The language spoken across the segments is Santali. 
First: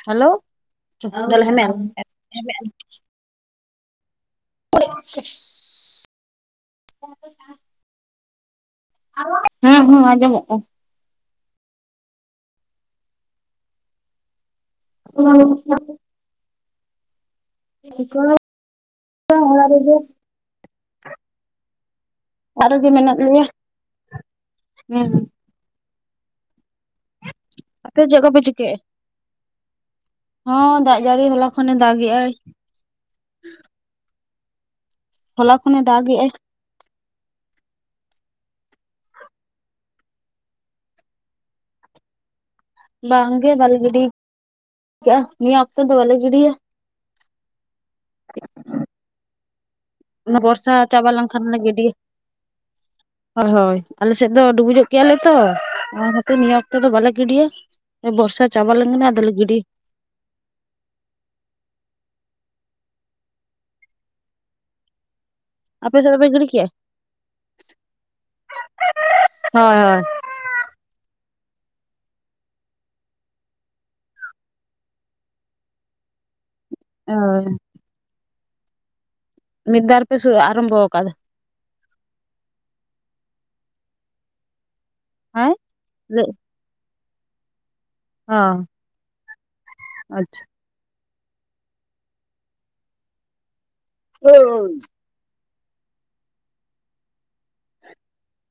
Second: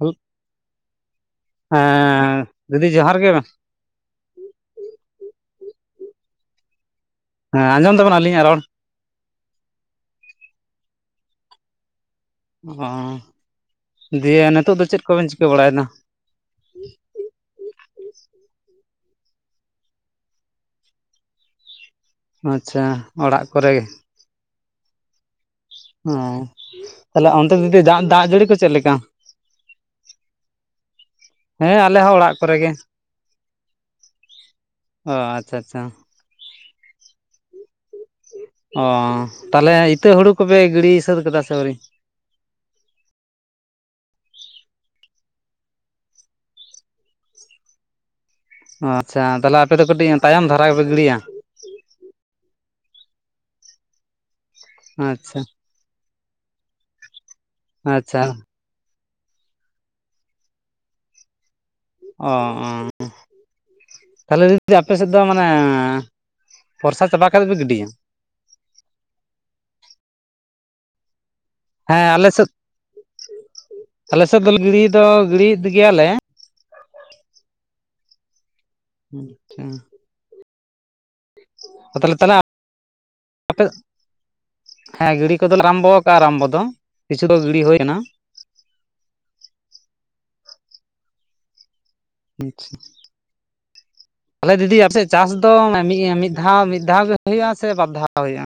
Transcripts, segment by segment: ᱦᱮᱸ ᱦᱮᱞᱳ ᱦᱮᱸ ᱢᱮᱢ ᱫᱤᱫᱤ ᱡᱚᱦᱟᱨ ᱜᱮ ᱻ ᱦᱮᱸ ᱟᱸᱡᱚᱢ ᱫᱟᱵᱤᱱ ᱟᱞᱤᱧᱟᱜ ᱨᱚᱲ ᱦᱮᱸ ᱦᱮᱸ ᱟᱸᱡᱚᱢᱚᱜᱼᱠᱟᱱᱟ ᱚ ᱫᱤᱭᱮ ᱱᱤᱛᱚᱜ ᱫᱚ ᱪᱮᱫ ᱠᱚᱵᱤᱱ ᱪᱤᱠᱟᱹ ᱵᱟᱲᱟᱭ ᱫᱟ [inaudible] ᱚᱲᱟᱜ ᱨᱮᱜᱮ ᱚᱲᱟᱜ ᱟᱪᱪᱷᱟ ᱨᱮᱜᱮ ᱢᱮᱱᱟᱜ ᱞᱮᱭᱟ ᱚᱲᱟᱜ ᱠᱚᱨᱮ ᱦᱮᱸ ᱦᱚ ᱛᱟᱦᱞᱮ ᱚᱱᱛᱮ ᱟᱯᱮ ᱫᱟᱜ ᱠᱚᱯᱮ ᱡᱟᱹᱲᱤ ᱠᱚ ᱪᱮᱫ ᱪᱤᱠᱟᱹᱭᱮᱜᱼᱟ ᱞᱮᱠᱟ ᱡᱟᱹᱰᱤ ᱦᱚᱞᱟ ᱠᱷᱚᱱᱮ ᱦᱮᱸ ᱟᱞᱮ ᱫᱟᱜᱮᱜ ᱦᱚᱸ ᱟᱭ ᱚᱲᱟᱜ ᱠᱚᱨᱮ ᱜᱮ ᱚ ᱦᱚᱞᱟ ᱟᱪᱪᱷᱟ ᱠᱷᱚᱱᱮ ᱟᱪᱪᱷᱟ ᱫᱟᱜᱮᱜᱼᱟᱭ ᱚ ᱛᱟᱦᱚᱞᱮ ᱤᱛᱟᱹ ᱦᱩᱲᱩ ᱠᱚᱯᱮ ᱜᱤᱲᱤ ᱥᱟᱹᱛ ᱠᱮᱫᱟ ᱥᱮ ᱟᱹᱣᱨᱤ ᱵᱟᱝ ᱜᱮ ᱵᱟᱞᱮ ᱜᱤᱰᱤ ᱠᱟᱜ ᱟ ᱱᱤᱭᱟᱹ ᱚᱠᱛᱚ ᱫᱚ ᱵᱟᱞᱮ ᱜᱤᱰᱤᱭᱟ ᱻ ᱚ ᱟᱪᱪᱷᱟ ᱛᱟᱦᱞᱮ ᱟᱯᱮ ᱫᱚ ᱠᱟᱹᱴᱤᱡ ᱛᱟᱭᱚᱢ ᱫᱷᱟᱨᱟ ᱵᱚᱨᱥᱟ ᱜᱮᱯᱮ ᱪᱟᱵᱟ ᱜᱤᱲᱤᱭᱟ ᱞᱮᱱᱠᱷᱟᱱ ᱞᱮ ᱜᱤᱰᱤᱭᱟ ᱦᱳᱭ ᱦᱳᱭ ᱟᱞᱮ ᱥᱮᱫ ᱫᱚ ᱰᱩᱵᱩᱡᱚᱜ ᱜᱮᱭᱟᱞᱮ ᱛᱚ ᱟᱪᱪᱷᱟ ᱚᱱᱟ ᱠᱷᱟᱛᱤᱨ ᱱᱤᱭᱟᱹ ᱚᱠᱛᱚ ᱫᱚ ᱵᱟᱞᱮ ᱜᱤᱰᱤᱭᱟ ᱟᱪᱪᱷᱟ ᱵᱚᱨᱥᱟ ᱪᱟᱵᱟ ᱞᱮᱱ ᱠᱟᱱ ᱜᱤᱰᱤ ᱚ ᱚ ᱛᱟᱦᱚᱞᱮ ᱫᱤᱫᱤ ᱟᱯᱮ ᱥᱮᱫ ᱫᱚ ᱢᱟᱱᱮ ᱟᱯᱮ ᱥᱮᱫ ᱫᱚᱯᱮ ᱜᱤᱰᱤ ᱠᱮᱜᱼᱟ ᱵᱚᱨᱥᱟ ᱪᱟᱵᱟ ᱠᱟᱛᱮ ᱯᱮ ᱜᱤᱰᱤᱭᱟ ᱦᱳᱭ ᱦᱳᱭ ᱦᱮᱸ ᱟᱞᱮ ᱥᱮᱫ ᱟᱞᱮ ᱥᱮᱫ ᱫᱚ ᱜᱤᱲᱤ ᱫᱚ ᱜᱤᱰᱤᱭᱮᱫ ᱜᱮᱭᱟᱞᱮ ᱚ ᱢᱤᱫ ᱵᱟᱨ ᱯᱮ ᱟᱨᱟᱢᱵᱷᱚ ᱟᱠᱟᱫᱟ ᱛᱟᱦᱚᱞᱮ [unintelligible] ᱟᱯᱮ ᱦᱮᱸ ᱜᱤᱲᱤ ᱠᱚᱫᱚ ᱞᱮ ᱟᱨᱟᱢᱵᱚ ᱠᱟᱜᱼᱟ ᱟᱨᱟᱢᱵᱚ ᱫᱚ ᱠᱤᱪᱷᱩ ᱫᱚ ᱜᱤᱲᱤ ᱦᱩᱭ ᱟᱠᱟᱱᱟ ᱚ ᱟᱪᱪᱷᱟ ᱟᱪᱪᱷᱟ ᱛᱟᱦᱚᱞᱮ ᱟᱪᱪᱷᱟ ᱫᱤᱫᱤ ᱟᱯᱥᱮᱫ ᱪᱟᱥ ᱢᱤᱫ ᱫᱷᱟᱣ ᱢᱤᱫ ᱫᱷᱟᱣ ᱜᱮ ᱦᱩᱭᱩᱜᱼᱟ ᱥᱮ ᱵᱟᱨ ᱫᱷᱟᱣ ᱦᱩᱭᱩᱜᱼᱟ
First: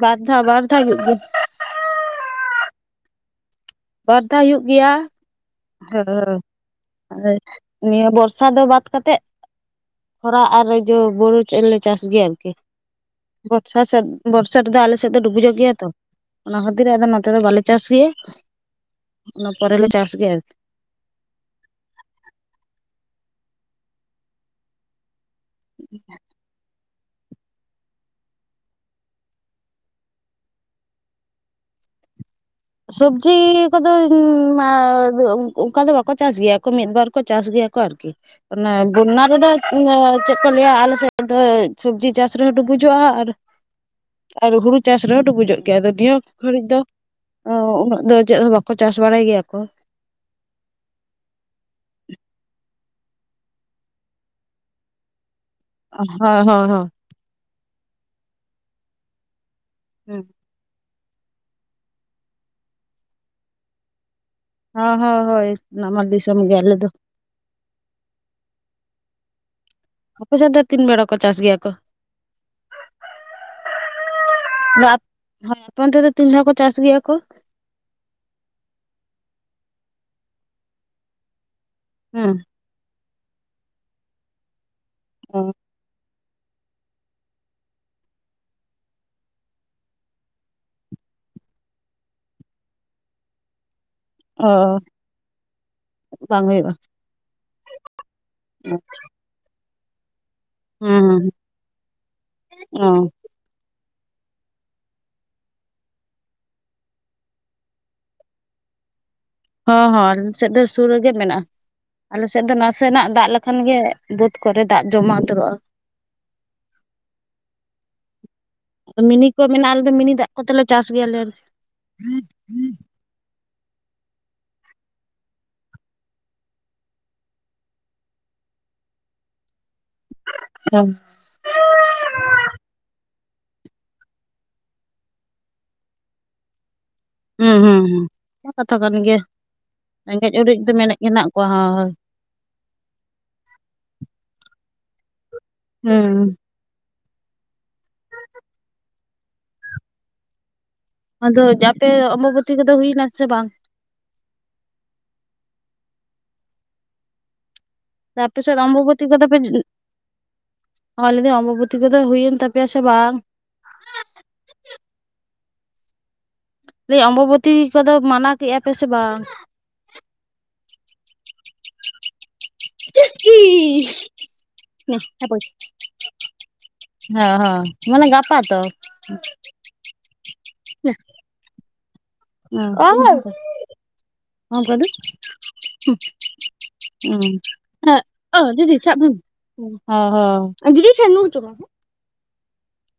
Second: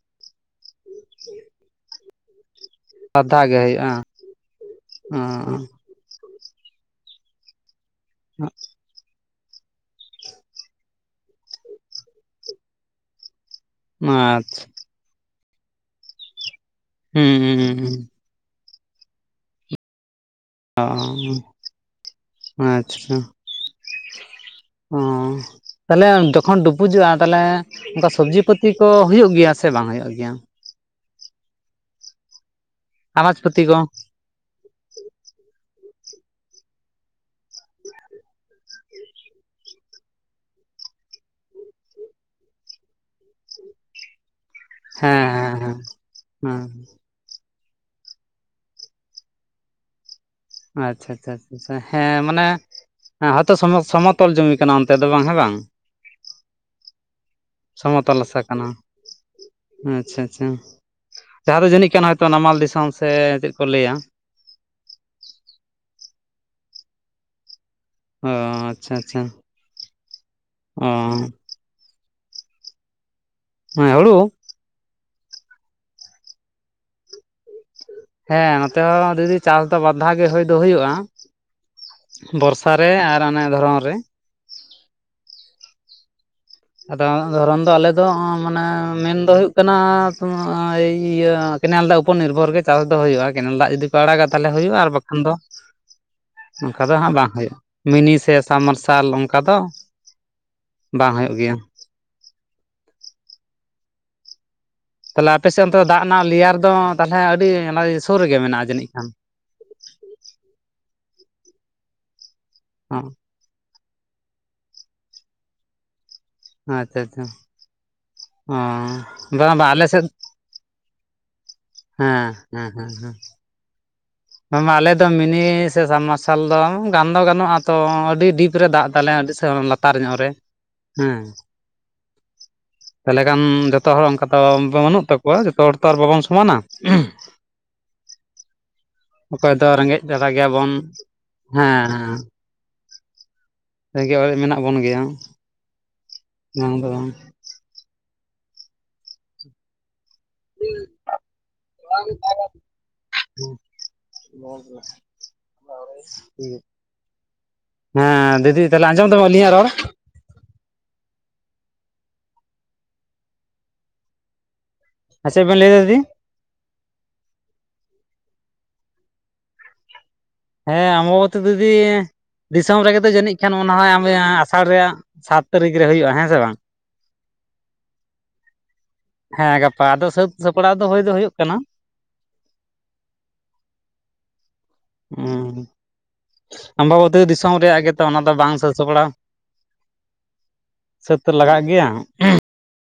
ᱵᱟᱨ ᱫᱷᱟᱣ ᱵᱟᱨ ᱫᱷᱟᱣ ᱦᱩᱭᱩᱜ ᱜᱮᱭᱟ ᱵᱟᱨᱫᱷᱟᱣ ᱜᱮ ᱦᱮᱸ ᱵᱟᱨ ᱫᱷᱟᱣ ᱦᱩᱭᱩᱜ ᱜᱮᱭᱟ ᱦᱮ ᱱᱤᱭᱟᱹ ᱵᱚᱨᱥᱟ ᱫᱚ ᱵᱟᱫ ᱠᱟᱛᱮᱜ ᱠᱷᱚᱨᱟ ᱟᱨ ᱡᱚ ᱵᱩᱨᱩ ᱴᱨᱮᱱ ᱜᱮᱭᱟ ᱪᱟᱥ ᱜᱮᱭᱟ ᱟᱨᱠᱤ ᱵᱚᱨᱥᱟ ᱥᱮᱫ ᱵᱚᱨᱥᱟ ᱨᱮᱫᱚ ᱟᱞᱮ ᱥᱮᱫ ᱫᱚ ᱰᱩᱵᱩᱡᱚᱜ ᱜᱮᱭᱟ ᱛᱚ ᱚᱱᱟ ᱠᱷᱟᱹᱛᱤᱨ ᱟᱫᱚ ᱱᱚᱛᱮ ᱫᱚ ᱦᱩᱸ ᱵᱟᱞᱮ ᱦᱩᱸ ᱪᱟᱥ ᱜᱮᱭᱟ ᱚᱱᱟ ᱯᱚᱨᱮᱞᱮ ᱪᱟᱥ ᱜᱮᱭᱟ ᱟᱨᱠᱤ ᱚ ᱟᱪᱪᱷᱟ ᱚ ᱛᱟᱦᱞᱮ ᱡᱚᱠᱷᱚᱱ ᱰᱩᱵᱩ ᱵᱩᱡᱩᱜᱼᱟ ᱛᱟᱦᱚᱞᱮ ᱚᱱᱠᱟ ᱥᱚᱵᱽᱡᱤ ᱯᱟᱹᱛᱤ ᱠᱚ ᱦᱩᱭᱩᱜ ᱜᱮᱭᱟ ᱥᱮ ᱵᱟᱝ ᱦᱩᱭᱩᱜ ᱜᱮᱭᱟ ᱥᱚᱵᱡᱤ ᱟᱱᱟᱡᱽ ᱯᱟᱹᱛᱤ ᱠᱚ ᱠᱚᱫᱚᱧ ᱤᱧᱢᱟ ᱚᱱᱠᱟ ᱫᱚ ᱵᱟᱠᱚ ᱪᱟᱥ ᱜᱮᱭᱟ ᱠᱚ ᱢᱤᱫᱵᱟᱨ ᱠᱚ ᱪᱟᱥ ᱜᱮᱭᱟ ᱠᱚ ᱟᱨᱠᱤ ᱵᱚᱱᱱᱟ ᱨᱮᱫᱚ ᱪᱮᱫ ᱜᱮᱭᱟᱟ ᱟᱞᱮ ᱥᱮᱫ ᱫᱚ ᱥᱚᱵᱡᱤ ᱪᱟᱥ ᱨᱮᱦᱚᱸ ᱰᱩᱵᱩᱡᱩᱜᱼᱟ ᱟᱨ ᱻ ᱟᱨ ᱦᱩᱲᱩ ᱪᱟᱥ ᱨᱮᱦᱚᱸ ᱰᱩᱵᱩᱡᱚᱜ ᱜᱮᱭᱟ ᱟᱫᱚ ᱱᱤᱭᱟᱹ ᱦᱮᱸ ᱜᱷᱟᱹᱲᱤᱡ ᱫᱚ ᱚ ᱩᱱᱟᱹᱜ ᱫᱚ ᱪᱮᱫ ᱦᱚᱸ ᱵᱟᱠᱚ ᱪᱟᱥ ᱵᱟᱲᱟᱭ ᱜᱮᱭᱟ ᱠᱚ ᱟᱪᱪᱷᱟ ᱟᱪᱪᱷᱟ ᱟ ᱦᱮᱸ ᱢᱟᱱᱮ ᱦᱮᱸ ᱦᱚᱸ ᱛᱚ ᱥᱚᱢᱚᱛᱚᱞ ᱡᱚᱢᱢᱤ ᱠᱟᱱᱟ ᱚᱱᱟᱛᱮ ᱫᱚ ᱵᱟᱝ ᱦᱮᱸ ᱵᱟᱝ ᱦᱚᱸ ᱦᱚᱸ ᱦᱚᱸ ᱥᱚᱢᱚᱛᱚᱞ ᱟᱥᱟ ᱠᱟᱱᱟ ᱟᱪᱪᱷᱟ ᱟᱪᱪᱷᱟ ᱡᱟᱦᱟᱸ ᱫᱚ ᱡᱟᱹᱱᱤᱡ ᱠᱟᱱ ᱦᱚᱭᱛᱳ ᱱᱟᱢᱟᱞ ᱫᱤᱥᱚᱢ ᱥᱮ ᱪᱮᱫ ᱠᱚ ᱞᱮᱭᱟ ᱦᱚ ᱦᱚ ᱦᱳᱭ ᱱᱟᱢᱟᱞ ᱫᱤᱥᱚᱢ ᱜᱮ ᱟᱞᱮ ᱫᱚ ᱚ ᱟᱪᱪᱷᱟ ᱟᱪᱪᱷᱟ ᱟᱯᱮ ᱥ ᱫᱚ ᱛᱤᱱ ᱚ ᱵᱮᱲᱟ ᱠᱚ ᱪᱟᱥ ᱜᱮᱭᱟ ᱠᱚ ᱦᱮᱸ ᱦᱲᱩ ᱦᱮ ᱟᱯᱚᱱ ᱛᱮᱫᱚ ᱛᱤᱱ ᱫᱷᱟᱣ ᱠᱚ ᱪᱟᱥ ᱜᱮᱭᱟ ᱠᱚ ᱦᱮᱸ ᱱᱚᱛᱮ ᱦᱚᱸ ᱫᱤ ᱫᱤ ᱪᱟᱥ ᱫᱚ ᱵᱟᱟᱨᱫᱷᱟᱣ ᱜᱮ ᱦᱩᱭ ᱫᱚ ᱦᱩᱭᱩᱜᱼᱟ ᱦᱩᱸ ᱵᱚᱨᱥᱟ ᱨᱮ ᱟᱨ ᱚᱱᱮ ᱫᱷᱚᱨᱚᱱ ᱨᱮ ᱚ ᱟᱫᱚ ᱫᱷᱚᱨᱚᱱ ᱫᱚ ᱟᱞᱮ ᱫᱚ ᱢᱟᱱᱮ ᱢᱮᱱᱫᱚ ᱦᱩᱭᱩᱜ ᱠᱟᱱᱟᱭ ᱤᱭᱟᱹ ᱠᱮᱱᱮᱞ ᱫᱟᱜ ᱩᱯᱚᱨ ᱱᱤᱨᱵᱷᱚᱨ ᱜᱮ ᱪᱟᱥ ᱫᱚ ᱦᱩᱭᱩᱜᱼᱟ ᱠᱮᱱᱮᱞ ᱫᱟᱜ ᱡᱩᱫᱤ ᱠ ᱟᱲᱟᱜᱟ ᱛᱟᱦᱚᱞᱮ ᱦᱩᱭᱩᱜᱼᱟ ᱟᱨ ᱵᱟᱠᱷᱟᱱ ᱫᱚ ᱵᱟᱝ ᱦᱩᱭᱩᱜᱼᱟ ᱚᱱᱠᱟ ᱫᱚ ᱦᱟᱸᱜ ᱵᱟᱝ ᱦᱩᱭᱩᱜᱼᱟ ᱢᱤᱱᱤ ᱥᱮ ᱥᱟᱵ ᱢᱟᱨᱥᱟᱞ ᱚᱱᱠᱟ ᱫᱚ ᱦᱩᱸᱸ [unintelligible] ᱚᱸ ᱛᱟᱦᱚᱞᱮ ᱟᱯᱮ ᱥᱮᱫ ᱚᱱᱛᱮ ᱫᱟᱜ ᱨᱮᱱᱟᱜ ᱞᱮᱭᱟᱨ ᱫᱚ ᱛᱟᱦᱚᱞᱮ ᱟᱹᱰᱤ ᱥᱩᱨ ᱨᱮᱜᱮ ᱢᱮᱱᱟᱜᱼᱟ ᱡᱟᱹᱱᱤᱡ ᱠᱷᱟᱱ ᱦᱚᱸ ᱦᱚᱸ ᱟᱞᱮ ᱥᱮᱫ ᱫᱚ ᱥᱩᱨ ᱨᱮᱜᱮ ᱢᱮᱱᱟᱜᱼᱟ ᱟᱞᱮ ᱥᱮᱫ ᱫᱚ ᱚ ᱱᱟᱥᱮᱱᱟᱜ ᱫᱟᱜ ᱞᱮᱠᱷᱟᱱ ᱜᱮ ᱵᱟᱹᱫᱽ ᱠᱚᱨᱮ ᱫᱟᱜ ᱡᱚᱢᱟ ᱩᱛᱟᱹᱨᱚᱜᱼᱟ ᱟᱪᱪᱷᱟ ᱟᱪᱪᱷᱟ ᱢᱤᱱᱤ ᱚ ᱠᱚ ᱵᱟᱝ ᱵᱟ ᱢᱮᱱᱟᱜᱼᱟ ᱟᱞᱮ ᱫᱚ ᱥᱮᱫ ᱢᱤᱱᱤ ᱫᱟᱜ ᱠᱚᱛᱮᱞᱮ ᱪᱟᱥ ᱜᱮᱭᱟᱞᱮ ᱦᱮᱸ ᱦᱮᱸ ᱦᱮᱸ ᱦᱮᱸ ᱢᱟ ᱟᱞᱮ ᱫᱚ ᱢᱤᱱᱤ ᱥᱮ ᱥᱟᱵᱢᱟᱨᱥᱟᱞ ᱫᱚ ᱜᱟᱱ ᱫᱚ ᱜᱟᱱᱚᱜᱼᱟ ᱛᱚ ᱟᱹᱰᱤ ᱰᱤᱯ ᱨᱮ ᱫᱟᱜ ᱛᱟᱞᱮ ᱞᱟᱛᱟᱨ ᱧᱚᱜ ᱨᱮ ᱦᱩᱸ ᱦᱮᱸ ᱛᱟᱦᱚᱞᱮ ᱠᱷᱟᱱ ᱡᱚᱛᱚ ᱦᱚᱲ ᱚᱱᱠᱟ ᱫᱚ ᱵᱟᱹᱱᱩᱜ ᱛᱟᱠᱚᱣᱟ ᱡᱚᱛᱚ ᱦᱚᱲ ᱛᱚ ᱟᱨ ᱵᱟᱵᱚᱱ ᱥᱚᱢᱟᱱᱟ ᱦᱩᱸ ᱦᱩᱸ ᱦᱩᱸ ᱡᱚᱛᱚ ᱠᱟᱱ ᱜᱮ ᱚᱠᱚᱭ ᱫᱚ ᱡᱟᱞᱟ ᱨᱮᱸᱜᱮᱡ ᱚᱨᱮᱡ ᱜᱮᱭᱟᱵᱚᱱ ᱫᱚ ᱢᱮᱱᱮᱜ ᱢᱮᱱᱟᱜ ᱠᱚᱣᱟ ᱦᱟ ᱦᱮᱸ ᱨᱮᱸᱜᱮ ᱚᱲᱮᱡ ᱢᱮᱱᱟᱜ ᱵᱚᱱ ᱜᱮᱭᱟ ᱦᱩᱸ ᱱᱫᱚ ᱟᱫᱚ ᱡᱟᱛᱮ ᱚᱢᱵᱚᱵᱛᱤ ᱠᱚᱫᱚ ᱦᱩᱭᱱᱟ ᱥᱮ ᱵᱟᱝ ᱴᱷ [unintelligible] ᱟᱯᱮ ᱥᱮᱫ ᱚᱢᱵᱚᱵᱚᱛᱤ ᱠᱚᱫᱚ ᱯᱮ ᱨᱚᱲ ᱦᱚ ᱞᱤᱫᱤ ᱚᱢᱵᱚᱵᱚᱛᱤ ᱠᱚᱫᱚ ᱦᱩᱭᱮᱱ ᱛᱟᱯᱮ ᱥᱮ ᱵᱟᱝ ᱦ ᱪᱸᱮᱫ ᱵᱮᱱ ᱞᱟᱹᱭᱫᱟ ᱫᱤ ᱞᱟᱹᱭ ᱚᱢᱵᱚᱵᱚᱛᱤ ᱠᱚᱫᱚ ᱢᱟᱱᱟᱣ ᱠᱮᱜᱼᱟ ᱯᱮ ᱥᱮ ᱵᱟᱝ ᱦᱮᱸ ᱟᱢ ᱟᱵᱚᱵ ᱛᱤ ᱫᱤᱫᱤ ᱫᱤᱥᱚᱢ ᱨᱮᱜᱮ ᱛᱚ ᱡᱟᱹᱱᱤᱡ ᱠᱷᱟᱱ ᱚᱱᱟ ᱦᱮᱸ ᱦᱚᱸ ᱟᱥᱟᱲ ᱨᱮᱭᱟᱜ ᱥᱟᱛ ᱛᱟᱹᱨᱤᱠᱷ ᱨᱮ ᱦᱩᱭᱩᱜᱼᱟ ᱦᱮᱸ ᱥᱮ ᱵᱟᱝ ᱦᱮᱸ ᱢᱟᱱᱮ ᱜᱟᱯᱟ ᱛᱚ ᱦᱮᱸ ᱜᱟᱯᱟ ᱟᱫᱚ ᱥᱟᱹᱛ ᱥᱟᱯᱲᱟᱣ ᱫᱚ ᱦᱳᱭ ᱫᱚ ᱦᱩᱭᱩᱜ ᱠᱟᱱᱟ ᱳᱤ ᱱᱚᱭ ᱜᱟᱹᱰᱤ [unintelligible] ᱦᱩᱸ ᱦ ᱟᱢᱵᱟᱵᱚᱛᱤ ᱫᱤᱥᱚᱢ ᱨᱮᱭᱟᱜ ᱦᱮᱸ ᱜᱮᱛᱚ ᱚᱱᱟ ᱫᱚ ᱚ ᱵᱟᱝ ᱥᱟᱹᱛ ᱫᱤᱫᱤ ᱥᱟᱯᱲᱟᱣ ᱪᱟᱵᱤᱱ ᱦᱚ ᱦᱚ ᱫᱤᱫᱤ ᱴᱷᱮᱱ ᱱᱩ ᱥᱟᱹᱛ ᱦᱪᱠᱚᱢ ᱦᱮᱸ ᱞᱟᱜᱟᱜ ᱜᱮᱭᱟ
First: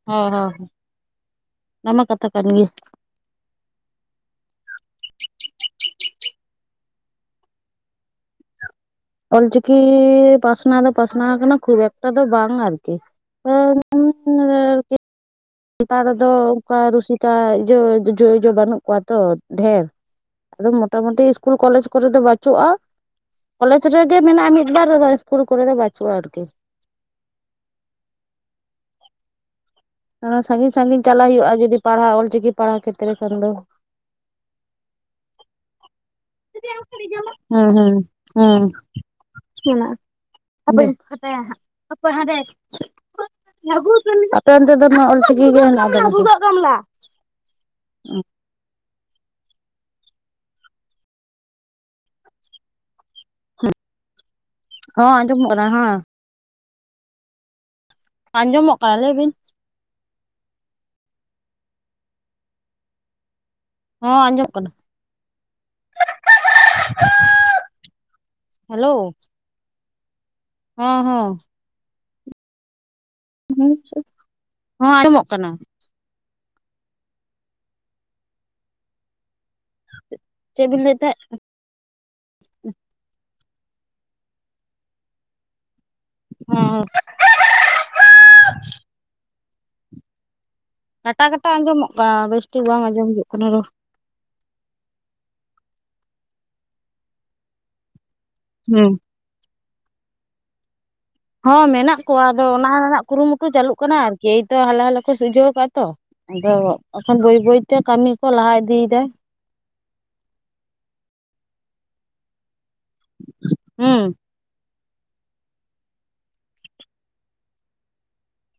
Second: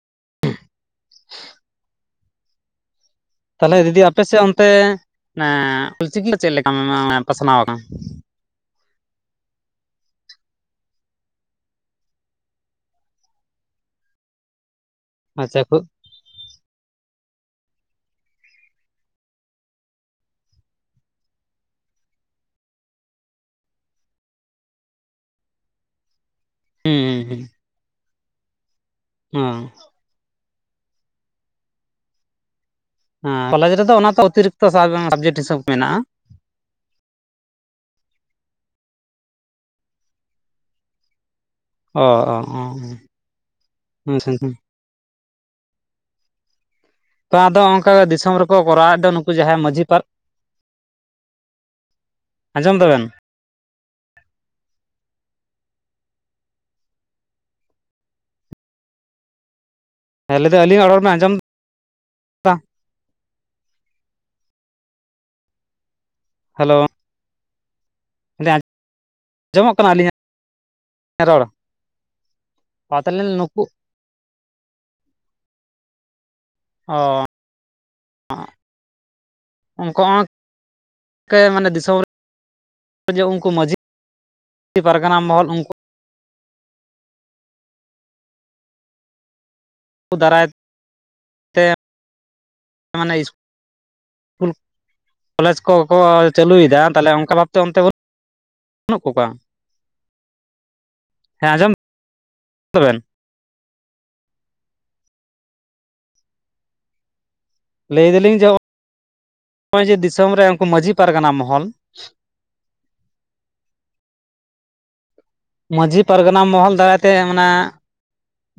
ᱦᱚᱸ ᱦᱚᱸ ᱚᱱᱟᱢᱟ ᱠᱟᱛᱷᱟ ᱠᱟᱱ ᱜᱮᱭᱟ ᱛᱟᱦᱚᱞᱮ ᱫᱤᱫᱤ ᱞᱪᱤᱠᱤ ᱪᱮᱫ ᱞᱮᱠᱟ ᱯᱟᱥᱱᱟᱣᱟ ᱟᱲ ᱚᱞᱪᱤᱠᱤ ᱯᱟᱥᱱᱟᱣ ᱫᱚ ᱯᱟᱥᱱᱟᱣ ᱟᱠᱟᱱᱟ ᱠᱷᱩᱵ ᱮᱠᱴᱟ ᱫᱚ ᱵᱟᱝ ᱟᱨᱠᱤ ᱟ ᱟᱪᱪᱷᱟ ᱠᱷᱩᱵ ᱮᱛᱟᱲ ᱨᱮᱫᱚ ᱚᱱᱠᱟ ᱨᱩᱥᱤᱠᱟ ᱡᱚ ᱡᱚᱡᱩ ᱵᱟᱹᱱᱩᱜ ᱠᱚᱣᱟ ᱛᱚ ᱰᱷᱮᱨ ᱟᱫᱚ ᱢᱳᱚᱴᱟᱢᱩᱴᱤ ᱤᱥᱠᱩᱞ ᱠᱚᱞᱮᱡᱽ ᱠᱚᱨᱮ ᱫᱚ ᱵᱟᱹᱪᱩᱜᱼᱟ ᱠᱚᱞᱮᱡᱽ ᱨᱮᱜᱮ ᱢᱮᱱᱟᱜᱼᱟ ᱢᱤᱫ ᱵᱟᱨ ᱤᱥᱠᱩᱞ ᱠᱚᱨᱮ ᱫᱚ ᱵᱟᱹᱪᱩᱜᱼᱟ ᱟᱨᱠᱤ ᱩᱸ ᱦᱩᱸ ᱦᱮᱸ ᱛᱷᱚᱲᱟ ᱥᱟᱺᱜᱤᱧ ᱥᱟᱺᱜᱤᱧ ᱪᱟᱞᱟᱣ ᱦᱩᱭᱩᱜᱼᱟ ᱡᱩᱫᱤ ᱯᱟᱲᱦᱟᱣ ᱚᱞ ᱪᱤᱠᱤ ᱦᱮᱸ ᱠᱚᱞᱮᱡᱽ ᱨᱮᱫᱚ ᱚᱱᱟ ᱚᱛᱤᱨᱤᱠᱛᱚ ᱥᱟᱵᱡᱮᱠᱴ ᱦᱤᱥᱟᱹᱵ ᱢᱮᱱᱟᱜᱼᱟ ᱦᱮᱸ ᱦᱮᱸ ᱦᱮᱸ [unintelligible] ᱚ ᱚ ᱟᱯᱮ [unintelligible] ᱚ ᱟᱫᱚ ᱱᱚᱣᱟ [unintelligible] ᱚᱞ ᱪᱤᱠᱤ ᱜᱮ ᱛᱚ ᱟᱫᱚ ᱚᱱᱠᱟ ᱫᱤᱥᱚᱢ ᱨᱮᱠᱚ ᱠᱚᱨᱟᱣ ᱮᱫ ᱱᱩᱠᱩ ᱡᱟᱦᱟᱸᱭ ᱢᱟᱺᱡᱷᱤ ᱯᱟᱨᱜ ᱟᱸᱡᱚᱢ ᱫᱟᱵᱮᱱ ᱦᱚᱸ ᱟᱸᱡᱚᱢᱚᱜ ᱠᱟᱱᱟ ᱦᱮᱸ ᱟᱸᱡᱚᱢᱚᱜ ᱠᱟᱱᱟ ᱞᱟᱹᱭ ᱵᱤᱱ ᱦᱮᱸ ᱞᱟᱹᱭᱫᱟ ᱟᱹᱞᱤᱧᱟᱜ ᱨᱚᱲ ᱵᱮᱱ ᱟᱸᱡᱚᱢᱫᱟ ᱦᱚᱸ ᱟᱸᱡᱚᱢᱚᱜ ᱠᱟᱱᱟ ᱦᱮᱞᱳ ᱦᱮᱞᱳ ᱟᱡᱚᱢᱚᱜ ᱠᱟᱱᱟ ᱟᱹᱞᱤᱧᱟᱜ ᱦᱚᱸ ᱦᱚᱸ ᱨᱚᱲ ᱛᱟᱦᱚᱞᱮ ᱱᱩᱠᱩ ᱦᱚᱸ ᱟᱸᱡᱚᱢᱚᱜ ᱠᱟᱱᱟ ᱚ ᱩᱱᱠᱩ ᱦᱚᱸ ᱪᱮᱫ ᱵᱤᱱ ᱞᱟᱹᱭᱮᱫ ᱢᱟᱱᱮ ᱫᱤᱥᱚᱢ ᱩᱱᱠᱩ [inaudible] ᱢᱟᱺᱡᱷᱤ ᱯᱟᱨᱜᱟᱱᱟ ᱢᱚᱦᱚᱞ ᱩᱱᱠᱩ ᱦᱩᱸ ᱫᱟᱨᱟᱭ ᱠᱟᱴᱟ ᱠᱟᱴᱟ ᱛᱮ ᱟᱸᱡᱚᱢᱚᱜ ᱠᱟᱱᱟ ᱵᱮᱥ ᱴᱷᱤᱠ ᱵᱟᱝ ᱟᱸᱡᱚᱢ ᱢᱟᱱᱮ ᱦᱩᱭᱩᱜ ᱠᱟᱱᱟ ᱨᱚᱲ ᱤᱥᱠᱩᱞ ᱠᱚᱞᱮᱡᱽ ᱠᱚᱠᱚ ᱪᱟᱹᱞᱩᱭᱮᱫᱟ ᱛᱟᱞᱦᱮ ᱚᱱᱠᱟ ᱵᱷᱟᱵᱛᱮ ᱚᱱᱛᱮ ᱦᱩᱸ ᱵᱟᱹᱱᱩᱜ ᱠᱚᱣᱟ ᱦᱮᱸ ᱦᱚᱸ ᱟᱸᱡᱚᱢ ᱢᱮᱱᱟᱜ ᱠᱚᱣᱟ ᱟᱫᱚ ᱚᱱᱟ ᱫᱟᱵᱮᱱ ᱨᱮᱱᱟᱜ ᱠᱩᱨᱩᱢᱩᱴᱩ ᱪᱟᱹᱞᱩᱜ ᱠᱟᱱᱟ ᱟᱨᱠᱤ ᱮᱭᱛᱚ ᱦᱟᱞᱮ ᱦᱟᱞᱮ ᱠᱚ ᱥᱩᱡᱷᱟᱹᱣ ᱠᱟᱜᱼᱟ ᱛᱚ ᱟᱫᱚ ᱮᱠᱷᱚᱱ ᱵᱟᱹᱭ ᱛᱮ ᱠᱟᱹᱢᱤ ᱞᱟᱹᱭ ᱠᱚ ᱫᱟᱞᱤᱧ ᱡᱮ ᱞᱟᱦᱟ ᱤᱫᱤᱭᱮᱫᱟ ᱱᱚᱜᱼᱚᱭ ᱡᱮ ᱫᱤᱥᱚᱢ ᱨᱮ ᱩᱱᱠᱩ ᱢᱟᱺᱡᱷᱤ ᱯᱟᱨᱜᱟᱱᱟ ᱢᱚᱦᱚᱞ ᱦᱮᱸ ᱢᱟᱺᱡᱷᱤ ᱯᱟᱨᱜᱟᱱᱟ ᱢᱚᱦᱚᱞ ᱫᱟᱨᱟᱭᱛᱮ ᱚᱱᱟ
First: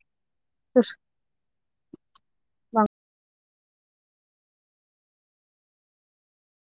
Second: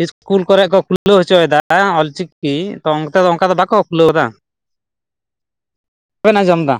ᱤᱥᱠᱩᱞ ᱠᱚᱨᱮ ᱠᱚ ᱵᱟᱝ ᱠᱷᱩᱞᱟᱹᱣ ᱦᱚᱪᱚᱭᱮᱫᱟ ᱦᱮᱸ ᱚᱞᱪᱤᱠᱤ ᱛᱚ ᱚᱱᱛᱮ ᱫᱚ ᱚᱱᱠᱟ ᱫᱚ ᱵᱟ ᱠᱚ ᱠᱷᱩᱞᱟᱹᱣ ᱮᱫᱟ ᱵᱟᱝᱵᱮᱱ ᱟᱸᱡᱚᱢ ᱮᱫᱟ